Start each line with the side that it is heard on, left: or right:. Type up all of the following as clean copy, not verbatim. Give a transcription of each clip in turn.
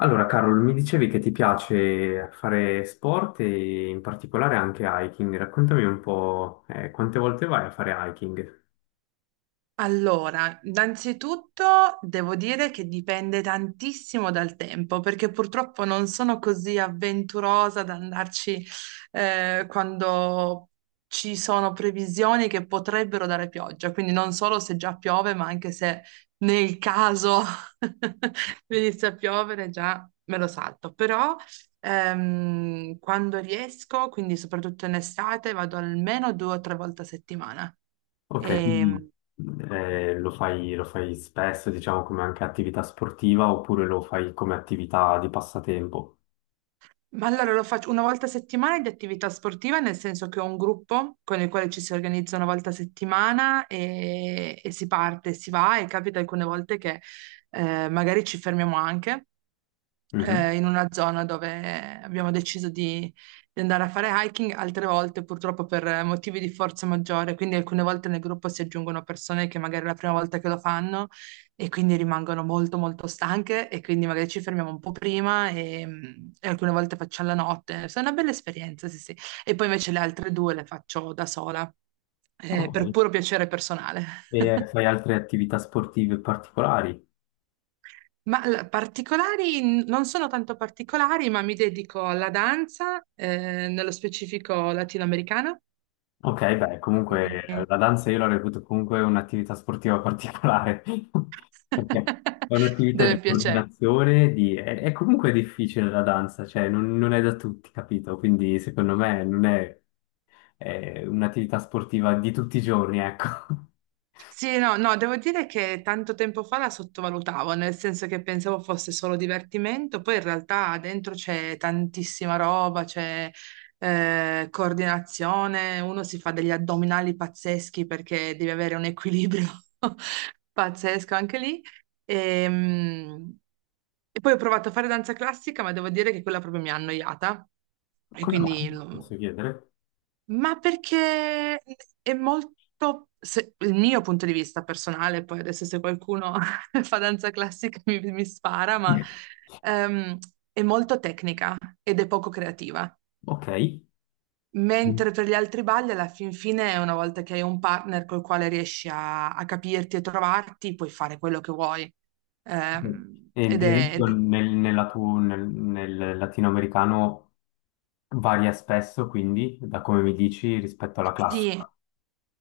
left: Allora, Carol, mi dicevi che ti piace fare sport e in particolare anche hiking. Raccontami un po', quante volte vai a fare hiking?
right: Allora, innanzitutto devo dire che dipende tantissimo dal tempo, perché purtroppo non sono così avventurosa ad andarci quando ci sono previsioni che potrebbero dare pioggia, quindi non solo se già piove, ma anche se nel caso venisse a piovere già me lo salto. Però quando riesco, quindi soprattutto in estate, vado almeno due o tre volte a settimana.
left: Ok, quindi
right: E,
left: lo fai spesso, diciamo, come anche attività sportiva oppure lo fai come attività di passatempo?
right: Ma allora lo faccio una volta a settimana di attività sportiva, nel senso che ho un gruppo con il quale ci si organizza una volta a settimana e, si parte, si va, e capita alcune volte che magari ci fermiamo anche
left: Mhm.
right: in una zona dove abbiamo deciso di andare a fare hiking. Altre volte, purtroppo, per motivi di forza maggiore, quindi alcune volte nel gruppo si aggiungono persone che magari è la prima volta che lo fanno e quindi rimangono molto molto stanche, e quindi magari ci fermiamo un po' prima e, alcune volte faccio alla notte. È una bella esperienza, sì, sì. E poi invece le altre due le faccio da sola, per
left: Ok.
right: puro piacere personale.
left: E fai altre attività sportive particolari?
right: Ma particolari, non sono tanto particolari, ma mi dedico alla danza, nello specifico latinoamericana,
left: Ok, beh, comunque
right: eh,
left: la danza io la reputo comunque un'attività sportiva particolare, perché è un'attività
right: dove
left: di
right: piace.
left: coordinazione, È, è comunque difficile la danza, cioè non, non è da tutti, capito? Quindi secondo me non è, è un'attività sportiva di tutti i giorni, ecco.
right: Sì, no, no, devo dire che tanto tempo fa la sottovalutavo, nel senso che pensavo fosse solo divertimento, poi in realtà dentro c'è tantissima roba, c'è coordinazione, uno si fa degli addominali pazzeschi perché devi avere un equilibrio pazzesco anche lì. Ehm, E poi ho provato a fare danza classica, ma devo dire che quella proprio mi ha annoiata e
left: Come
right: quindi
left: mai? Posso chiedere?
right: ma perché è molto, il mio punto di vista personale, poi adesso se qualcuno fa danza classica mi spara, ma ehm, è molto tecnica ed è poco creativa.
left: Ok.
right: Mentre per gli altri balli, alla fin fine, una volta che hai un partner col quale riesci a capirti e trovarti, puoi fare quello che vuoi. Ehm,
left: E ad
right: ed è,
left: esempio
right: ed-
left: nel, nella tu- nel, nel latinoamericano varia spesso, quindi, da come mi dici, rispetto alla
right: sì,
left: classica.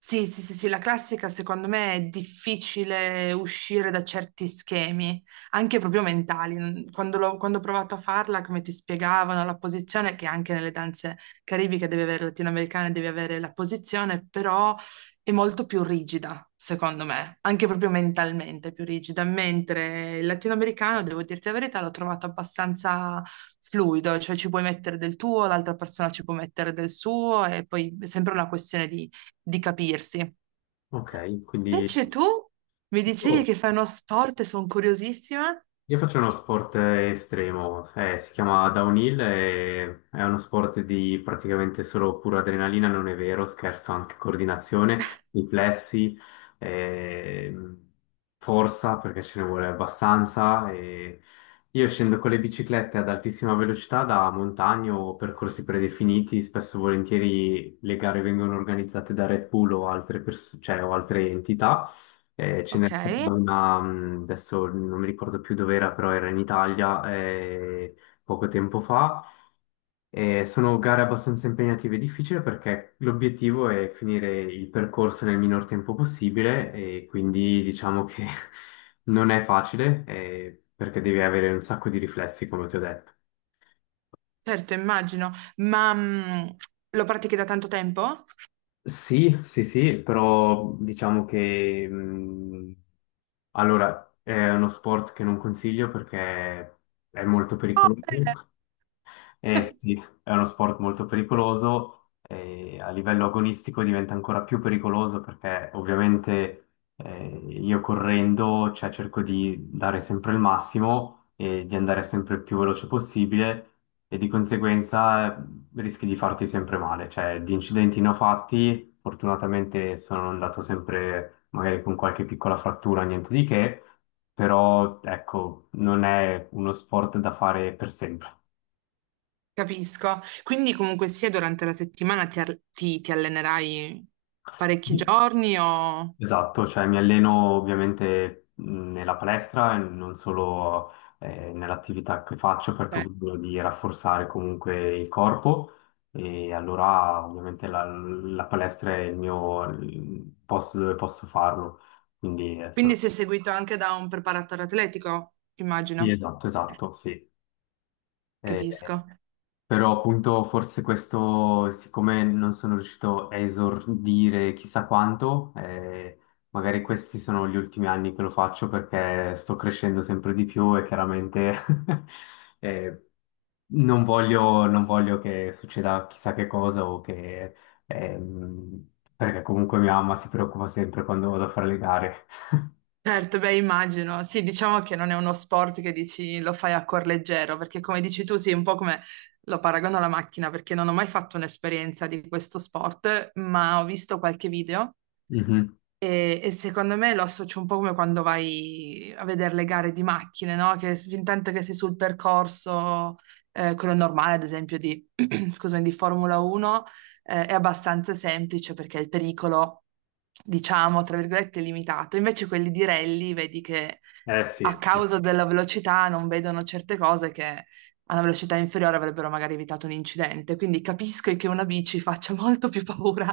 right: Sì, sì, sì, sì, la classica secondo me è difficile uscire da certi schemi, anche proprio mentali. Quando, quando ho provato a farla, come ti spiegavano, la posizione, che anche nelle danze caribiche deve avere, latinoamericane deve avere la posizione, però è molto più rigida, secondo me, anche proprio mentalmente più rigida, mentre il latinoamericano, devo dirti la verità, l'ho trovato abbastanza fluido, cioè ci puoi mettere del tuo, l'altra persona ci può mettere del suo, e poi è sempre una questione di capirsi.
left: Ok, quindi
right: Invece tu mi dicevi
left: oh,
right: che fai uno sport e sono curiosissima.
left: io faccio uno sport estremo, si chiama downhill, e è uno sport di praticamente solo pura adrenalina, non è vero, scherzo, anche coordinazione, riflessi, ehm, forza perché ce ne vuole abbastanza. E io scendo con le biciclette ad altissima velocità da montagne o percorsi predefiniti, spesso e volentieri le gare vengono organizzate da Red Bull o cioè, o altre entità. Ce n'è
right: Ok,
left: stata una, adesso non mi ricordo più dove era, però era in Italia poco tempo fa. Sono gare abbastanza impegnative e difficili perché l'obiettivo è finire il percorso nel minor tempo possibile e quindi diciamo che non è facile perché devi avere un sacco di riflessi, come ti ho detto.
right: certo, immagino, ma lo pratichi da tanto tempo?
left: Sì, sì, sì, però diciamo che allora è uno sport che non consiglio perché è molto
right: Correre.
left: pericoloso. Eh sì, è uno sport molto pericoloso e a livello agonistico diventa ancora più pericoloso perché ovviamente eh, io correndo, cioè, cerco di dare sempre il massimo e di andare sempre il più veloce possibile e di conseguenza rischi di farti sempre male, cioè di incidenti ne ho fatti, fortunatamente sono andato sempre magari con qualche piccola frattura, niente di che, però ecco, non è uno sport da fare per sempre.
right: Capisco. Quindi comunque sia durante la settimana ti allenerai parecchi giorni o...
left: Esatto, cioè mi alleno ovviamente nella palestra e non solo nell'attività che faccio perché ho
right: Certo.
left: bisogno di rafforzare comunque il corpo e allora ovviamente la, la palestra è il mio il posto dove posso farlo. Quindi
right: Quindi
left: sono...
right: sei seguito anche da un preparatore atletico,
left: Sì,
right: immagino.
left: esatto, esatto, sì. Eh,
right: Capisco.
left: Però appunto forse questo, siccome non sono riuscito a esordire chissà quanto, magari questi sono gli ultimi anni che lo faccio perché sto crescendo sempre di più e chiaramente eh, non voglio, non voglio che succeda chissà che cosa perché comunque mia mamma si preoccupa sempre quando vado a fare le gare.
right: Certo, beh, immagino. Sì, diciamo che non è uno sport che dici lo fai a cuor leggero, perché come dici tu, sì, un po' come lo paragono alla macchina, perché non ho mai fatto un'esperienza di questo sport, ma ho visto qualche video,
left: Mhm.
right: e, secondo me lo associo un po' come quando vai a vedere le gare di macchine, no? Fin tanto che sei sul percorso, quello normale, ad esempio, di, scusami, di Formula 1, è abbastanza semplice perché il pericolo, diciamo, tra virgolette, è limitato. Invece quelli di rally, vedi che
left: Eh
right: a
left: sì,
right: causa della velocità non vedono certe cose che a una velocità inferiore avrebbero magari evitato un incidente. Quindi capisco che una bici faccia molto più paura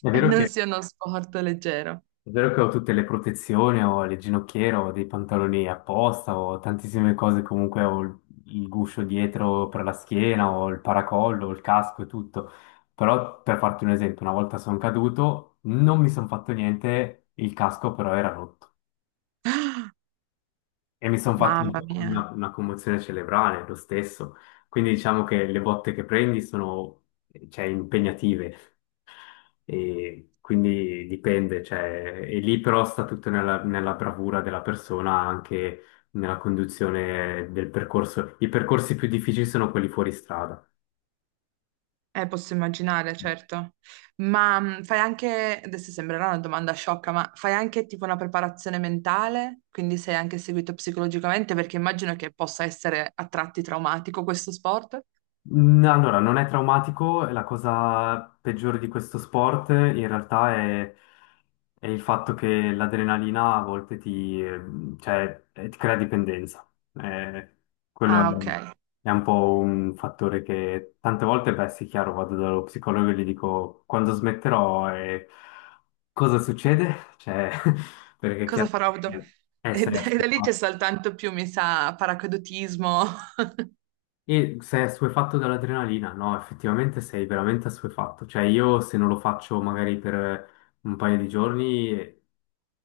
left: È
right: e
left: vero
right: non
left: che
right: sia uno sport leggero.
left: È vero che ho tutte le protezioni, ho le ginocchiere, ho dei pantaloni apposta, ho tantissime cose, comunque ho il guscio dietro per la schiena, ho il paracollo, ho il casco e tutto. Però per farti un esempio, una volta sono caduto, non mi sono fatto niente, il casco però era rotto e mi sono fatto
right: Mamma mia,
left: una commozione cerebrale lo stesso. Quindi diciamo che le botte che prendi sono, cioè, impegnative. E quindi dipende, cioè, e lì però sta tutto nella, nella bravura della persona, anche nella conduzione del percorso. I percorsi più difficili sono quelli fuori strada.
right: posso immaginare, certo. Ma fai anche, adesso sembrerà una domanda sciocca, ma fai anche tipo una preparazione mentale? Quindi sei anche seguito psicologicamente? Perché immagino che possa essere a tratti traumatico questo sport.
left: Mm, allora, non è traumatico, e la cosa peggiore di questo sport in realtà è il fatto che l'adrenalina a volte cioè, ti crea dipendenza. Eh, Quello
right: Ah, ok.
left: è un po' un fattore che tante volte, beh, sì, chiaro, vado dallo psicologo e gli dico quando smetterò e cosa succede? Cioè, perché
right: Cosa
left: chiaro,
right: farò? E
left: sei
right: da, e da lì c'è
left: ascoltato.
right: soltanto più, mi sa, paracadutismo.
left: E sei assuefatto dall'adrenalina? No, effettivamente sei veramente assuefatto. Cioè, io se non lo faccio magari per un paio di giorni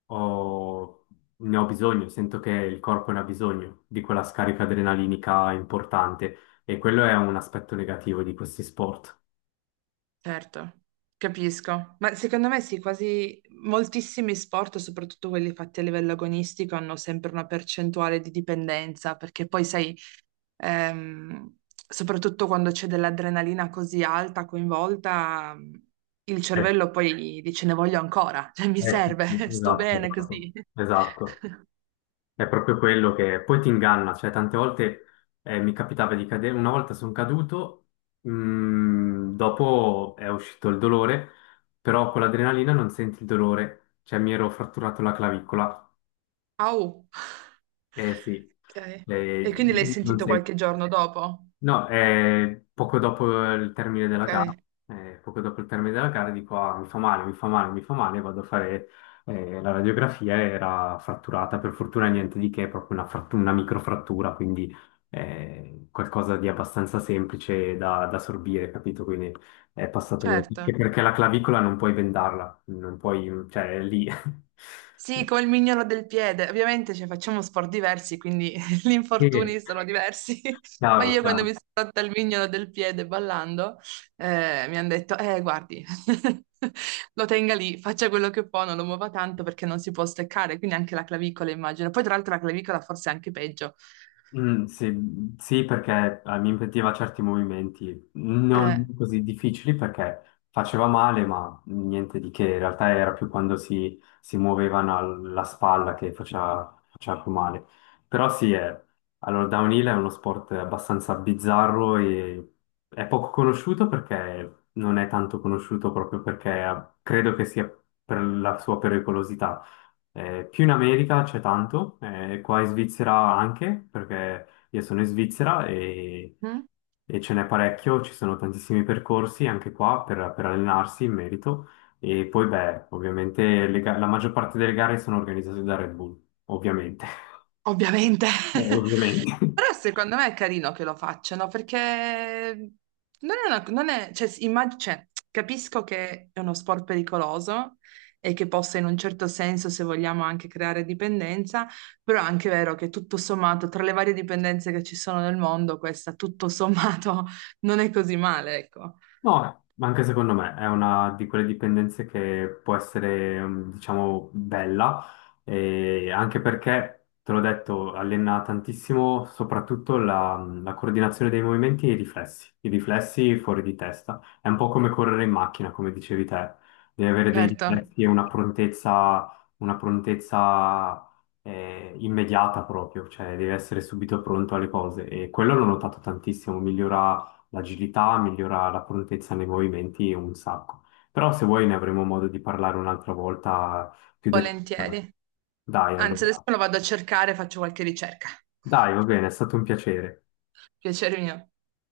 left: ho- ne ho bisogno, sento che il corpo ne ha bisogno di quella scarica adrenalinica importante e quello è un aspetto negativo di questi sport.
right: Certo, capisco. Ma secondo me sì, quasi moltissimi sport, soprattutto quelli fatti a livello agonistico, hanno sempre una percentuale di dipendenza, perché poi sai, ehm, soprattutto quando c'è dell'adrenalina così alta coinvolta, il
left: Eh,
right: cervello poi dice ne voglio ancora, cioè mi
left: sì, sì,
right: serve, sto bene
left: esatto.
right: così.
left: Esatto. È proprio quello che poi ti inganna, cioè tante volte mi capitava di cadere, una volta sono caduto, mm, dopo è uscito il dolore, però con l'adrenalina non senti il dolore, cioè mi ero fratturato la clavicola,
right: Au.
left: eh sì,
right: Ok. E
left: eh,
right: quindi l'hai
left: non
right: sentito
left: senti.
right: qualche giorno dopo?
left: No, poco dopo il termine della gara,
right: Ok,
left: poco dopo il termine della gara dico, ah, mi fa male, mi fa male, mi fa male, vado a fare la radiografia, era fratturata, per fortuna niente di che, è proprio una, una microfrattura, quindi qualcosa di abbastanza semplice da, da sorbire, capito? Quindi è passato quello
right: certo.
left: che perché la clavicola non puoi vendarla, non puoi, cioè è lì.
right: Sì, come il mignolo del piede. Ovviamente cioè, facciamo sport diversi, quindi gli
left: Sì,
right: infortuni sono diversi. Ma
left: chiaro,
right: io quando
left: chiaro.
right: mi sono rotta il mignolo del piede ballando, mi hanno detto, guardi, lo tenga lì, faccia quello che può, non lo muova tanto perché non si può steccare, quindi anche la clavicola immagino. Poi tra l'altro la clavicola forse è anche peggio.
left: Mm, sì, sì, perché mi impediva certi movimenti non
right: Eh,
left: così difficili perché faceva male, ma niente di che. In realtà era più quando si muovevano la spalla che faceva, faceva più male. Però sì, è, allora, downhill è uno sport abbastanza bizzarro e è poco conosciuto perché non è tanto conosciuto proprio perché credo che sia per la sua pericolosità. Più in America c'è tanto, qua in Svizzera anche, perché io sono in Svizzera
right: mm?
left: e ce n'è parecchio, ci sono tantissimi percorsi anche qua per allenarsi in merito. E poi, beh, ovviamente la maggior parte delle gare sono organizzate da Red Bull, ovviamente.
right: Ovviamente.
left: Ovviamente.
right: Però secondo me è carino che lo facciano perché non è, cioè, capisco che è uno sport pericoloso e che possa in un certo senso, se vogliamo, anche creare dipendenza, però è anche vero che tutto sommato, tra le varie dipendenze che ci sono nel mondo, questa tutto sommato non è così male, ecco.
left: No, ma anche secondo me è una di quelle dipendenze che può essere, mm, diciamo, bella, e anche perché, te l'ho detto, allena tantissimo soprattutto la, mm, la coordinazione dei movimenti e i riflessi fuori di testa. È un po' come correre in macchina, come dicevi te, devi avere dei
right: Certo,
left: riflessi e una prontezza immediata proprio, cioè devi essere subito pronto alle cose e quello l'ho notato tantissimo, migliora l'agilità, migliora la prontezza nei movimenti un sacco. Però se vuoi ne avremo modo di parlare un'altra volta più dettagliatamente.
right: volentieri.
left: Dai,
right: Anzi, adesso
left: allora.
right: lo vado a cercare, faccio qualche ricerca.
left: Dai, va bene, è stato un piacere.
right: Piacere mio.